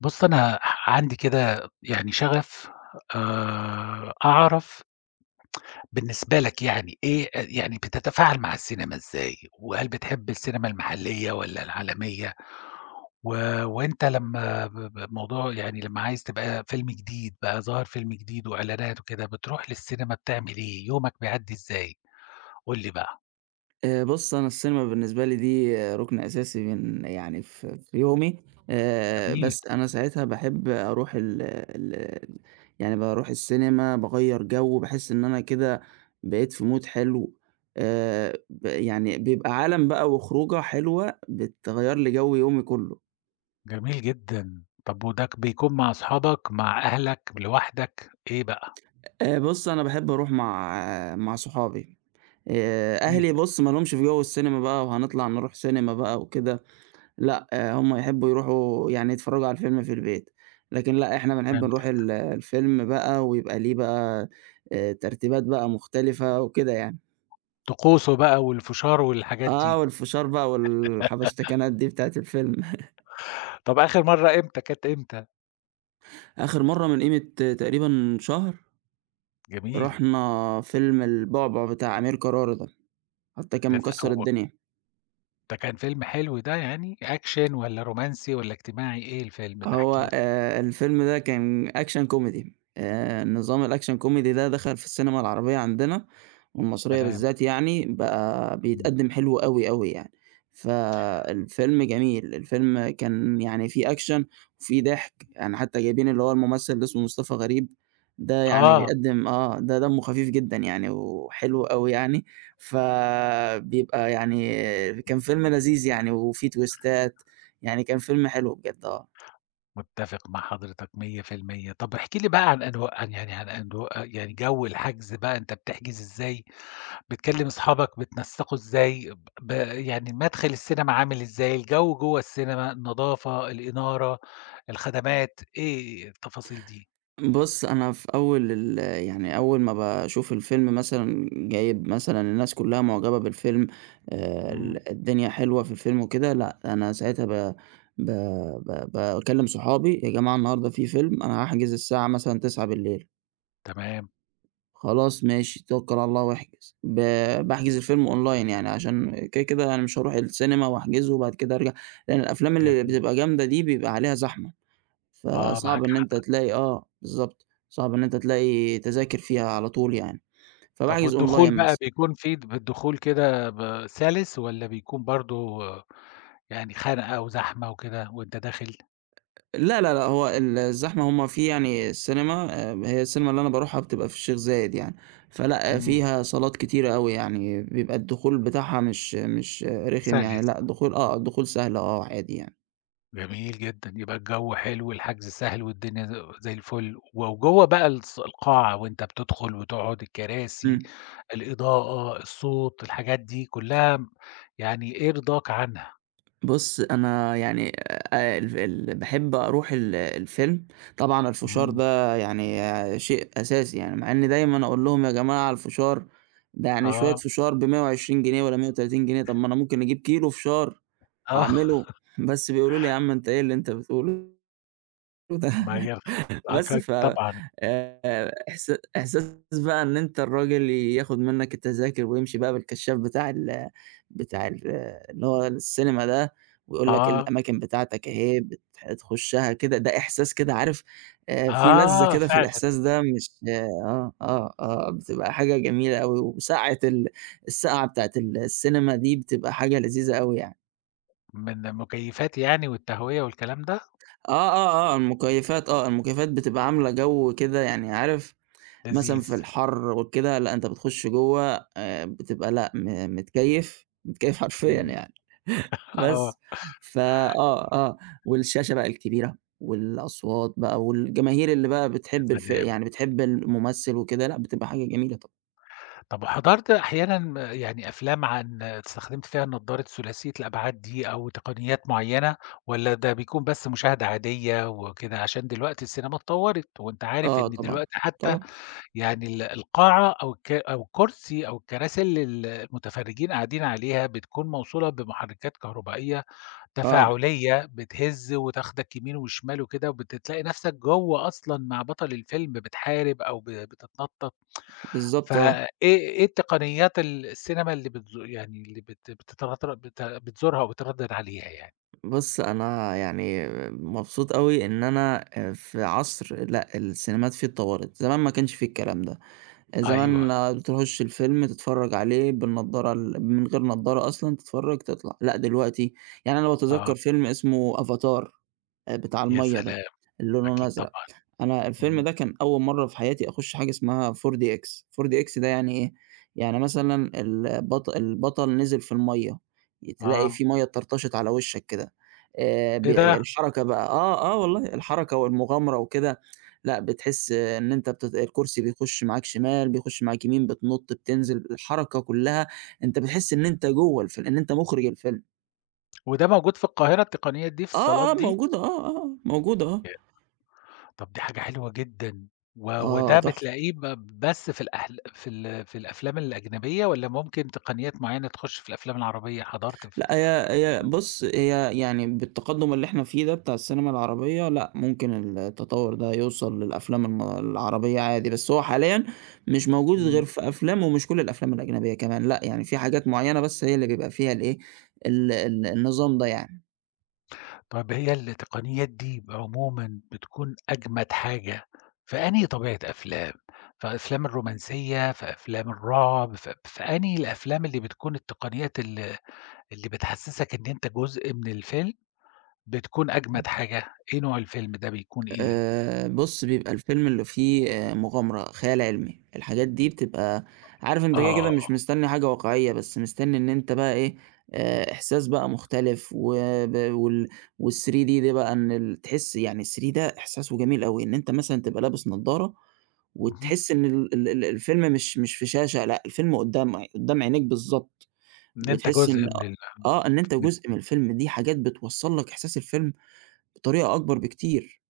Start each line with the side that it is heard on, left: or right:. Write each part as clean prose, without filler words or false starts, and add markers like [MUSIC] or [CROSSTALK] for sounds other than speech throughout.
left: بُص، أنا عندي كده شغف أعرف بالنسبة لك يعني إيه يعني بتتفاعل مع السينما إزاي؟ وهل بتحب السينما المحلية والّا العالمية؟ و وأنت لمّا ب ب موضوع يعني لمّا عايز تبقى فيلم جديد بقى ظاهر فيلم جديد وإعلانات وكده، بتروح للسينما بتعمل إيه؟ يومك بيعدّي إزاي؟ قُل لي بقى.
right: بُص، أنا السينما بالنسبة لي دي آه، رُكن أساسي من يعني في يومي.
left: جميل،
right: بس أنا ساعتها باحب أروح ال ال يعني باروح السينما، باغيّر جو، باحس إن أنا كده بقيت في mood حلو. ب يعني بيبقى عالم بقى وخروجة حلوة بتغيّر لي جو يومي كُلّه.
left: جميل جدًا. طب وده بيكون مع أصحابك، مع أهلك، لوحدك، إيه بقى؟
right: بُص، أنا باحب أروح مع آه، مع صحابي.
left: جميل.
right: أهلي بُص ما لهمش في جو السينما بقى وهنطلع نروح سينما بقى وكده. لأ، آه، هُم يحبّوا يروحوا يعني يتفرّجوا على الفيلم في البيت، لكن لأ، إحنا بنحب نروح الفيلم بقى ويبقى ليه بقى ترتيبات بقى مختلفة وكده يعني.
left: طقوسه بقى والفشار والحاجات
right: آه،
left: دي.
right: والفشار بقى والحبشتكنات دي بتاعة الفيلم. [LAUGHS]
left: طب آخر مرّة إمتى، كانت إمتى؟
right: آخر مرّة من قيمة تقريبًا شهر،
left: جميل.
right: رُحنا فيلم البعبع بتاع أمير كرارة ده، حتّى كان
left: بس
right: مكسّر
left: هو
right: الدنيا.
left: ده كان فيلم حلو ده يعني، أكشن والّا رومانسي والّا اجتماعي، إيه الفيلم ده؟ احكِ لي.
right: هو الفيلم ده كان أكشن كوميدي. نظام الأكشن كوميدي ده دخل في السينما العربية عندنا والمصرية
left: سلام.
right: بالذات يعني، بقى
left: إمم.
right: بيتقدّم حلو أوي يعني. فالفيلم جميل، الفيلم كان يعني فيه أكشن وفيه ضحك، يعني حتى جايبين اللي هو الممثل اللي اسمه مصطفى غريب، ده يعني
left: آه،
right: بيقدّم آه، ده دمه خفيف جدًا يعني وحلو أوي يعني، فبيبقى يعني كان فيلم لذيذ يعني وفيه تويستات، يعني كان فيلم حلو بجد آه.
left: متّفق مع حضرتك 100%. طب احكِ لي بقى عن أنواع عن يعني عن أنواع يعني جو الحجز بقى، أنت بتحجز إزاي، بتكلّم أصحابك بتنسّقوا إزاي، ب ب يعني مدخل السينما عامل إزاي، الجو جوّه السينما، النضافة، الإنارة، الخدمات، إيه التفاصيل دي؟
right: بُص، أنا في أول يعني أول ما باشوف الفيلم مثلًا جايب مثلًا الناس كلّها معجبة بالفيلم.
left: إمم،
right: ال الدنيا حلوة في الفيلم وكده، لأ، أنا ساعتها ب ب ب باكلّم صحابي: "يا جماعة النهارده في فيلم، أنا هاحجز الساعة مثلًا 21:00."
left: تمام،
right: "خلاص ماشي، توكّل على الله واحجز." باحجز الفيلم online يعني عشان كده، كده أنا مش هاروح السينما واحجزه وبعد كده أرجع، لإن الأفلام اللي
left: جميل،
right: بتبقى جامدة دي بيبقى عليها زحمة.
left: آه
right: فصعب
left: معاك
right: إن أنت
left: حق.
right: تلاقي آه، بالضبط، صعب إن أنت تلاقي تذاكر فيها على طول يعني،
left: طب
right: فباحجز
left: والدخول
right: أونلاين
left: بقى
right: مثلًا.
left: بيكون في الدخول كده سَلِس والّا بيكون برضه يعني خنقة وزحمة وكده وأنت داخل؟
right: لا، لا، لأ، هو الزحمة هم في يعني السينما هي السينما اللي أنا باروحها بتبقى في الشيخ زايد يعني. فلأ آه،
left: إمم،
right: فيها صالات كتيرة أوي يعني، بيبقى الدخول بتاعها مش آه، رخم يعني،
left: سَلِس،
right: لأ الدخول آه، الدخول سهل آه، عادي يعني.
left: جميل جدًا، يبقى الجو حلو والحجز سهل والدنيا زي الفل، وجوّه بقى القاعة وأنت بتدخل وتقعد، الكراسي،
right: إمم.
left: الإضاءة، الصوت، الحاجات دي كلّها يعني إيه رضاك عنها؟
right: بُص، أنا يعني ال ال باحب أروح الفيلم. طبعًا الفشار
left: إمم،
right: ده يعني آه، شيء أساسي يعني، مع إني دايمًا أقول لهم يا جماعة على الفشار. ده يعني شوية
left: آه،
right: فشار ب120 جنيه والّا 130 جنيه. طب ما أنا ممكن أجيب كيلو فشار
left: آه،
right: وأعمله.
left: [LAUGHS]
right: [LAUGHS] بس بيقولوا لي: "يا عم أنت إيه اللي أنت بتقوله ده؟"
left: ما هي
right: [LAUGHS]
left: آه
right: بس ف
left: طبعًا،
right: إحس إحساس بقى إن أنت الراجل ياخد منّك التذاكر ويمشي بقى بالكشّاف بتاع ال بتاع ال اللي هو السينما ده ويقول لك
left: آه.
right: الأماكن بتاعتك أهي تخشّها كده، ده إحساس كده عارف. في لذّة
left: آه،
right: كده في
left: فعلًا،
right: الإحساس ده مش آه، بتبقى حاجة جميلة أوي وساعة السقعة بتاعة السينما دي بتبقى حاجة لذيذة أوي يعني.
left: من المكيّفات يعني والتهوية والكلام ده؟
right: آه، المكيّفات آه، المكيّفات بتبقى عاملة جَو كده يعني عارف. مثلًا
left: لذيذ.
right: في الحَر وكده، لأ أنت بتخش جوّه بتبقى لأ متكيّف، متكيّف [LAUGHS] حرفيًا
left: اهم.
right: يعني
left: آه،
right: بس. فآه، آه، اه والشاشة بقى الكبيرة والأصوات بقى والجماهير اللي بقى
left: يا
right: بتحب
left: سلام.
right: يعني بتحب الممثل وكده، لأ بتبقى حاجة جميلة طبعًا.
left: طب وحضرت أحيانًا يعني أفلام عن استخدمت فيها نضارة ثلاثية الأبعاد دي أو تقنيات معيّنة والّا ده بيكون بس مشاهدة عادية وكده؟ عشان دلوقتي السينما اتطوّرت وأنت عارف
right: آه
left: إن
right: طبعًا،
left: دلوقتي حتى
right: طبعًا،
left: يعني القاعة أو الكرسي أو الكراسي اللي المتفرّجين قاعدين عليها بتكون موصولة بمحرّكات كهربائية
right: آه،
left: تفاعلية، بتهِز وتاخدك يمين وشمال وكده، وبتتلاقي نفسك جوّه أصلًا مع بطل الفيلم بتحارب أو بتتنطط،
right: بالضبط آه.
left: فإيه التقنيات السينما اللي بتزو يعني اللي بت بتتر بت بتزورها وبتردد عليها يعني؟
right: بُص أنا يعني مبسوط أوي إن أنا في عصر لأ السينمات فيه اتطوّرت، زمان ما كانش فيه الكلام ده. زمان
left: أيوه،
right: بتخش الفيلم تتفرّج عليه بالنضارة من غير نضارة أصلًا تتفرّج تطلع. لأ دلوقتي يعني أنا
left: آه،
right: باتذكّر فيلم اسمه أفاتار. بتاع
left: يا
right: المَيّة ده
left: سلام!
right: اللي لونه
left: أكيد
right: أزرق.
left: طبعًا،
right: أنا الفيلم
left: إمم،
right: ده كان أول مرّة في حياتي أخش حاجة اسمها 4DX. 4DX ده يعني إيه؟ يعني مثلًا البطل نزل في المَيّة، تلاقي
left: آه،
right: في مَيّة اتطرطشت على وشّك كده. ب
left: إيه ده!
right: الحركة بقى آه، آه والله الحركة والمغامرة وكده. لأ بتحس إن أنت بتت الكرسي بيخش معاك شمال، بيخش معاك يمين، بتنُط، بتنزل، الحركة كلّها أنت بتحس إن أنت جوّه الفيلم، إن أنت مُخرِج الفيلم.
left: وده موجود في القاهرة التقنية دي في الصالات
right: آه، آه،
left: دي؟
right: موجودة آه، آه، آه، موجودة آه.
left: طب دي حاجة حلوة جدًا،
right: آه
left: وده
right: تحفة.
left: بتلاقيه بس في في الأفلام الأجنبية والّا ممكن تقنيات معيّنة تخش في الأفلام العربية حضرت ف
right: لأ هي بُص، هي يعني بالتقدُّم اللي إحنا فيه ده بتاع السينما العربية، لأ ممكن التطوُّر ده يوصل للأفلام العربية عادي، بس هو حاليًا مش موجود
left: إمم،
right: غير في أفلام ومش كل الأفلام الأجنبية كمان، لأ، يعني في حاجات معيّنة بس هي اللي بيبقى فيها الإيه، ال النظام ده يعني.
left: طب هي التقنيات دي عمومًا بتكون أجمد حاجة في أنهي طبيعة أفلام؟ في أفلام الرومانسية، في أفلام الرعب، في أنهي الأفلام اللي بتكون التقنيات اللي بتحسسك إن أنت جزء من الفيلم بتكون أجمد حاجة؟ إيه نوع الفيلم ده بيكون إيه؟
right: بُص، بيبقى الفيلم اللي فيه مغامرة، خيال علمي، الحاجات دي بتبقى عارف أنت كده، كده
left: آه،
right: مش مستني حاجة واقعية، بس مستني إن أنت بقى إيه. إحساس بقى مختلف وب وال وال3D دي بقى إن تحس يعني ال3 ده إحساسه جميل أوي. إن أنت مثلًا تبقى لابس نضارة
left: اهم.
right: وتحس إن ال ال ال الفيلم مش في شاشة، لأ، الفيلم قدّام عينيك بالضبط.
left: إن أنت
right: وتحس إن
left: جزء من
right: إن أنت
left: من-
right: جزء من الفيلم، دي حاجات بتوصّل لك إحساس الفيلم بطريقة أكبر بكتير.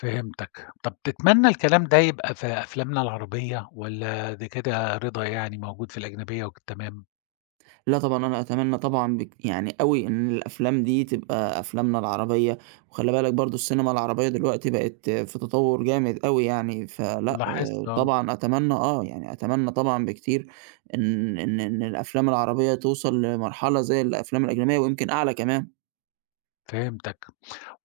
left: فهمتك. طب تتمنى الكلام ده يبقى في أفلامنا العربية والّا دي كده رضا يعني موجود في الأجنبية وتمام؟
right: لأ طبعًا، أنا أتمنى طبعًا يعني أوي إن الأفلام دي تبقى أفلامنا العربية. وخلّي بالك برضه السينما العربية دلوقتي بقت في تطوُّر جامد أوي يعني. فلأ
left: لاحظت
right: آه،
left: آه،
right: طبعًا أتمنى آه، يعني أتمنى طبعًا بكتير إن إن الأفلام العربية توصل لمرحلة زي الأفلام الأجنبية ويمكن أعلى كمان.
left: فهمتك.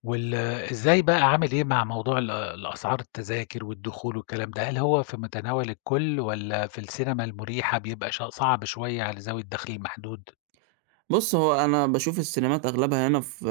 left: وال إزاي بقى عامل إيه مع موضوع الأسعار التذاكر والدخول والكلام ده؟ هل هو في متناول الكل والّا في السينما المريحة بيبقى صعب شوية على ذوي الدخل المحدود؟
right: بُص، هو أنا باشوف السينمات أغلبها هنا في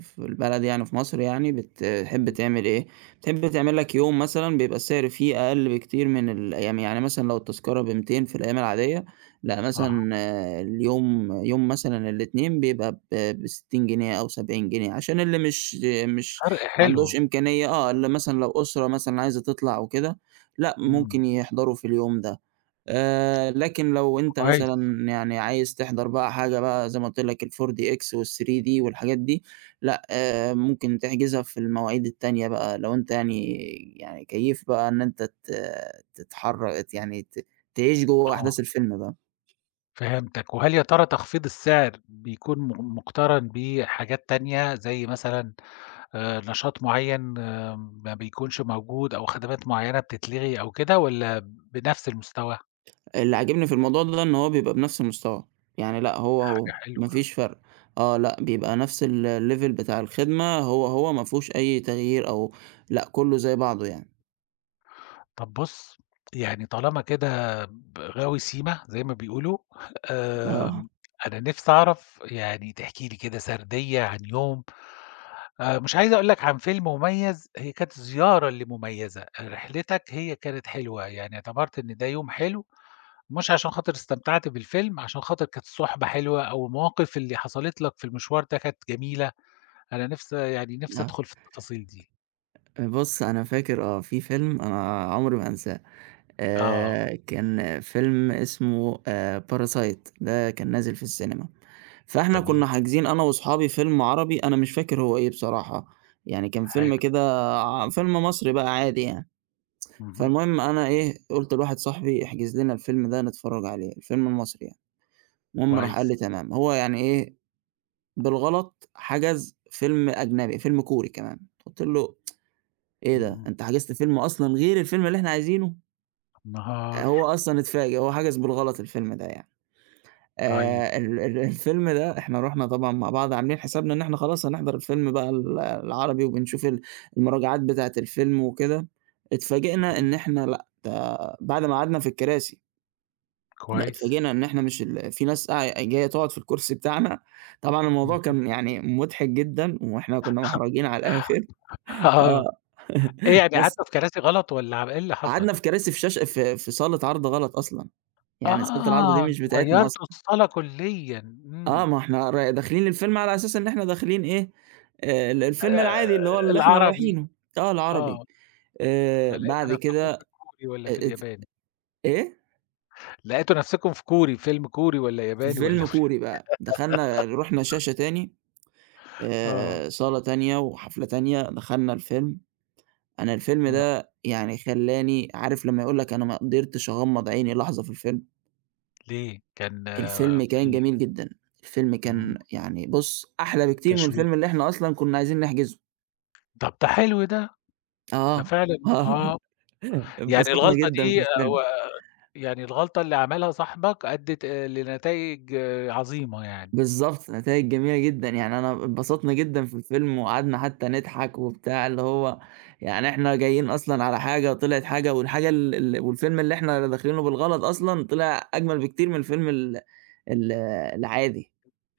right: في البلد يعني في مصر يعني بتحب
left: إمم،
right: تعمل إيه. بتحب تعمل لك يوم مثلًا بيبقى السعر فيه أقل بكتير من الأيام. يعني مثلًا لو التذكرة ب200 في الأيام العادية، لأ
left: أها،
right: مثلًا آه، اليوم يوم مثلًا الإتنين بيبقى ب ب60 جنيه أو 70 جنيه، عشان اللي مش مش
left: فرق
right: ما عندوش
left: حلو،
right: إمكانية آه، اللي مثلًا لو أسرة مثلًا عايزة تطلع أو كده، لأ
left: إمم،
right: ممكن يحضروا في اليوم ده. لكن لو أنت
left: كويس،
right: مثلًا يعني عايز تحضر بقى حاجة بقى زي ما قُلت لك ال4DX وال3D والحاجات دي، لأ ممكن تحجزها في المواعيد التانية بقى. لو أنت يعني يعني كيّيف بقى إن أنت ت تتحر ت يعني تعيش جوّه أحداث
left: آه.
right: الفيلم بقى.
left: فهمتك، وهل يا ترى تخفيض السعر بيكون مُقترن بحاجات تانية، زي مثلًا نشاط معيّن آه، ما بيكونش موجود أو خدمات معيّنة بتتلغي أو كده والّا بنفس المستوى؟
right: اللي عاجبني في الموضوع ده إن هو بيبقى بنفس المستوى، يعني لأ هو،
left: دي
right: هو
left: حاجة
right: ما
left: حلوة.
right: فيش فرق. آه، لأ بيبقى نفس الlevel بتاع الخدمة هو ما فيهوش أي تغيير أو لأ كُلّه زي بعضه يعني.
left: طب بُص، يعني طالما كده غاوي سيما زي ما بيقولوا،
right: آه،
left: آمم، أنا نِفْسي أعرف يعني تحكي لي كده سرديّة عن يوم مش عايز أقول لك عن فيلم مميز، هي كانت الزيارة اللي مميزة، رحلتك هي كانت حلوة، يعني اعتبرت إن ده يوم حلو، مش عشان خاطر استمتعت بالفيلم، عشان خاطر كانت الصُحبة حلوة أو المواقف اللي حصلت لك في المشوار ده كانت جميلة، أنا نِفْسي يعني نِفْسي
right: آه.
left: أدخل في التفاصيل دي.
right: بُص، أنا فاكر آه، في فيلم أنا عمري ما هانساه.
left: آه،
right: كان فيلم اسمه Parasite ده كان نازل في السينما. فإحنا
left: تمام،
right: كنا حاجزين أنا وأصحابي فيلم عربي أنا مش فاكر هو إيه بصراحة. يعني كان فيلم
left: حلو،
right: كده فيلم مصري بقى عادي يعني.
left: اهم،
right: فالمهم أنا إيه، قُلت لواحد صاحبي احجز لنا الفيلم ده نتفرّج عليه، الفيلم المصري يعني. المهم راح قال
left: كويس،
right: لي تمام، هو يعني إيه، بالغلط حجز فيلم أجنبي، فيلم كوري كمان. قُلت له إيه ده!
left: اهم.
right: أنت حجزت فيلم أصلًا غير الفيلم اللي إحنا عايزينه؟!
left: النهار،
right: هو أصلًا اتفاجئ، هو حجز بالغلط الفيلم ده يعني.
left: طيب،
right: ال ال الفيلم ده إحنا رُحنا طبعًا مع بعض عاملين حسابنا إن إحنا خلاص هنحضر الفيلم بقى العربي وبنشوف المراجعات بتاعة الفيلم وكده. اتفاجئنا
left: اهم،
right: إن إحنا لأ، ده بعد ما قعدنا في الكراسي. لأ
left: كويس،
right: اتفاجئنا إن إحنا مش ال في ناس قاع جاية تقعد في الكرسي بتاعنا. طبعًا الموضوع
left: اهم،
right: كان يعني مضحك جدًا وإحنا كنا محرجين على الآخر،
left: آه،
right: آه،
left: إيه
right: [LAUGHS]
left: يعني
right: بس
left: قعدتوا في كراسي غلط والّا إيه اللي حصل؟
right: قعدنا في كراسي في شاشة في صالة عرض غلط أصلًا. يعني صالة العرض دي
left: آه،
right: مش
left: أنتم
right: بتاعتنا
left: غيّرتوا
right: أصلًا.
left: الصالة كليًا،
right: آه
left: إمم،
right: ما إحنا ر داخلين الفيلم على أساس إن إحنا داخلين إيه، ال الفيلم
left: آآ،
right: العادي اللي هو اللي إحنا
left: العربي
right: رايحينه، آه العربي.
left: آه، فلقيتوا
right: بعد
left: نفسكم
right: كده أ
left: في الكوري والّا في
right: ات
left: الياباني؟
right: إيه؟
left: لقيتوا نفسكم في كوري، فيلم كوري والّا ياباني والّا
right: فيلم
left: مش
right: كوري بقى. دخلنا
left: [LAUGHS]
right: رُحنا شاشة تاني،
left: آه،
right: صالة تانية وحفلة تانية، دخلنا الفيلم. أنا الفيلم
left: آه،
right: ده يعني خلّاني عارف لمّا يقول لك أنا ما قدرتش أغمّض عيني لحظة في الفيلم؟
left: ليه؟ كان آه،
right: الفيلم كان
left: في
right: جميل جدًا. الفيلم
left: إمم،
right: كان يعني بُص، أحلى بكتير من
left: تشويق،
right: الفيلم اللي إحنا أصلًا كنا عايزين نحجزه.
left: طب ده حلو ده، ده
right: آه،
left: فعلًا
right: آه،
left: آه، يعني
right: اتبسطنا
left: الغلطة
right: جدًا في
left: دي آه،
right: الفيلم.
left: يعني الغلطة اللي عملها صاحبك أدِّت لنتايج عظيمة يعني،
right: بالضبط، نتايج جميلة جدًا، يعني أنا اتبسطنا جدًا في الفيلم وقعدنا حتى نضحك وبتاع، اللي هو يعني إحنا جايين أصلًا على حاجة طلعت حاجة والحاجة ال ال والفيلم اللي إحنا داخلينه بالغلط أصلًا طلع أجمل بكتير من الفيلم ال العادي،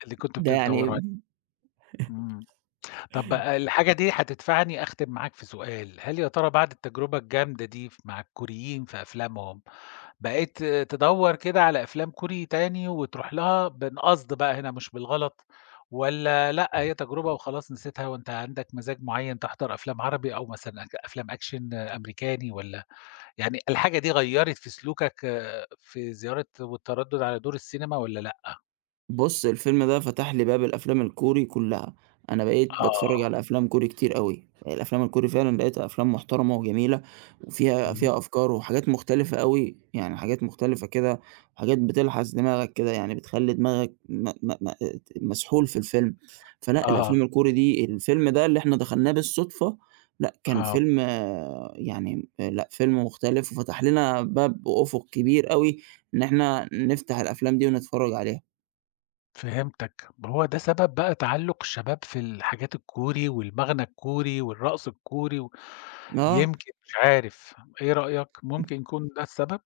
left: اللي كنتم
right: ده
left: بتدّوروا
right: يعني
left: عليها. إمم. طَب آه، الحاجة دي هتدفعني أختم معاك في سؤال، هل يا ترى بعد التجربة الجامدة دي مع الكوريين في أفلامهم، بقيت آه، تدوّر كده على أفلام كوري تاني وتروح لها بالقصد بقى هنا مش بالغلط، والّا لأ هي تجربة وخلاص نسيتها وأنت عندك مزاج معيّن تحضر أفلام عربي أو مثلًا أفلام أكشن آه، أمريكاني والّا؟ يعني الحاجة دي غيّرت في سلوكك في زيارة والتردد على دور السينما والّا لأ؟
right: بُص، الفيلم ده فتح لي باب الأفلام الكوري كلّها. أنا بقيت باتفرّج
left: آه،
right: على أفلام كوري كتير أوي. الأفلام الكوري فعلًا لقيتها أفلام محترمة وجميلة وفيها
left: اهم،
right: فيها أفكار وحاجات مختلفة أوي، يعني حاجات مختلفة كده. وحاجات بتلحس دماغك كده، يعني بتخلّي دماغك م م م ت مسحول في الفيلم. فلأ
left: آه،
right: الأفلام الكوري دي الفيلم ده اللي إحنا دخلناه بالصدفة، لأ كان
left: آه،
right: فيلم آه، يعني آه، لأ فيلم مختلف وفتح لنا باب وأفق كبير أوي إن إحنا نفتح الأفلام دي ونتفرّج عليها.
left: فهمتك، هو ده سبب بقى تعلُّق الشباب في الحاجات الكوري والمغنى الكوري والرقص الكوري
right: آه.
left: يمكن مش عارف، إيه رأيك؟ ممكن يكون ده السبب؟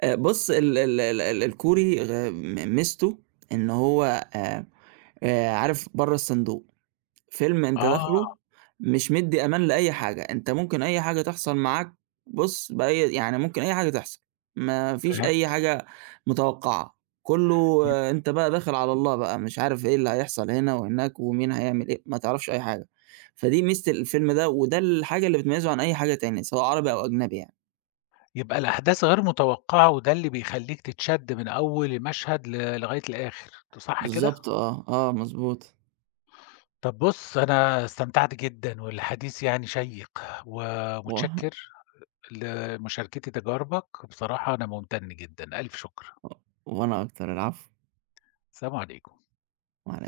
right: بُص ال ال ال ال الكوري غ م ميزته إن هو آآ عارف برّه الصندوق. فيلم أنت
left: آه،
right: داخله مش مدّي أمان لأي حاجة. أنت ممكن أي حاجة تحصل معاك بُص بأي يعني ممكن أي حاجة تحصل، ما فيش أي
left: فهمت،
right: حاجة متوقعة، كلّه
left: يب
right: آه، أنت بقى داخل على الله بقى، مش عارف إيه اللي هيحصل هنا وهناك ومين هيعمل إيه، ما تعرفش أي حاجة. فدي ميزة الفيلم ده، وده الحاجة اللي بتميّزه عن أي حاجة تاني سواء عربي أو أجنبي يعني.
left: يبقى الأحداث غير متوقعة وده اللي بيخلّيك تتشد من أول مشهد لغاية الآخر، صح كده؟
right: بالضبط آه، آه مضبوط.
left: طب بُص، أنا استمتعت جدًا والحديث يعني شيّق،
right: و
left: ومتشكّر لمشاركتي تجاربك، بصراحة أنا ممتن جدًا، ألف شكر،
right: و- وأنا أكتر، العفو،
left: سلام عليكم.
right: على إيه؟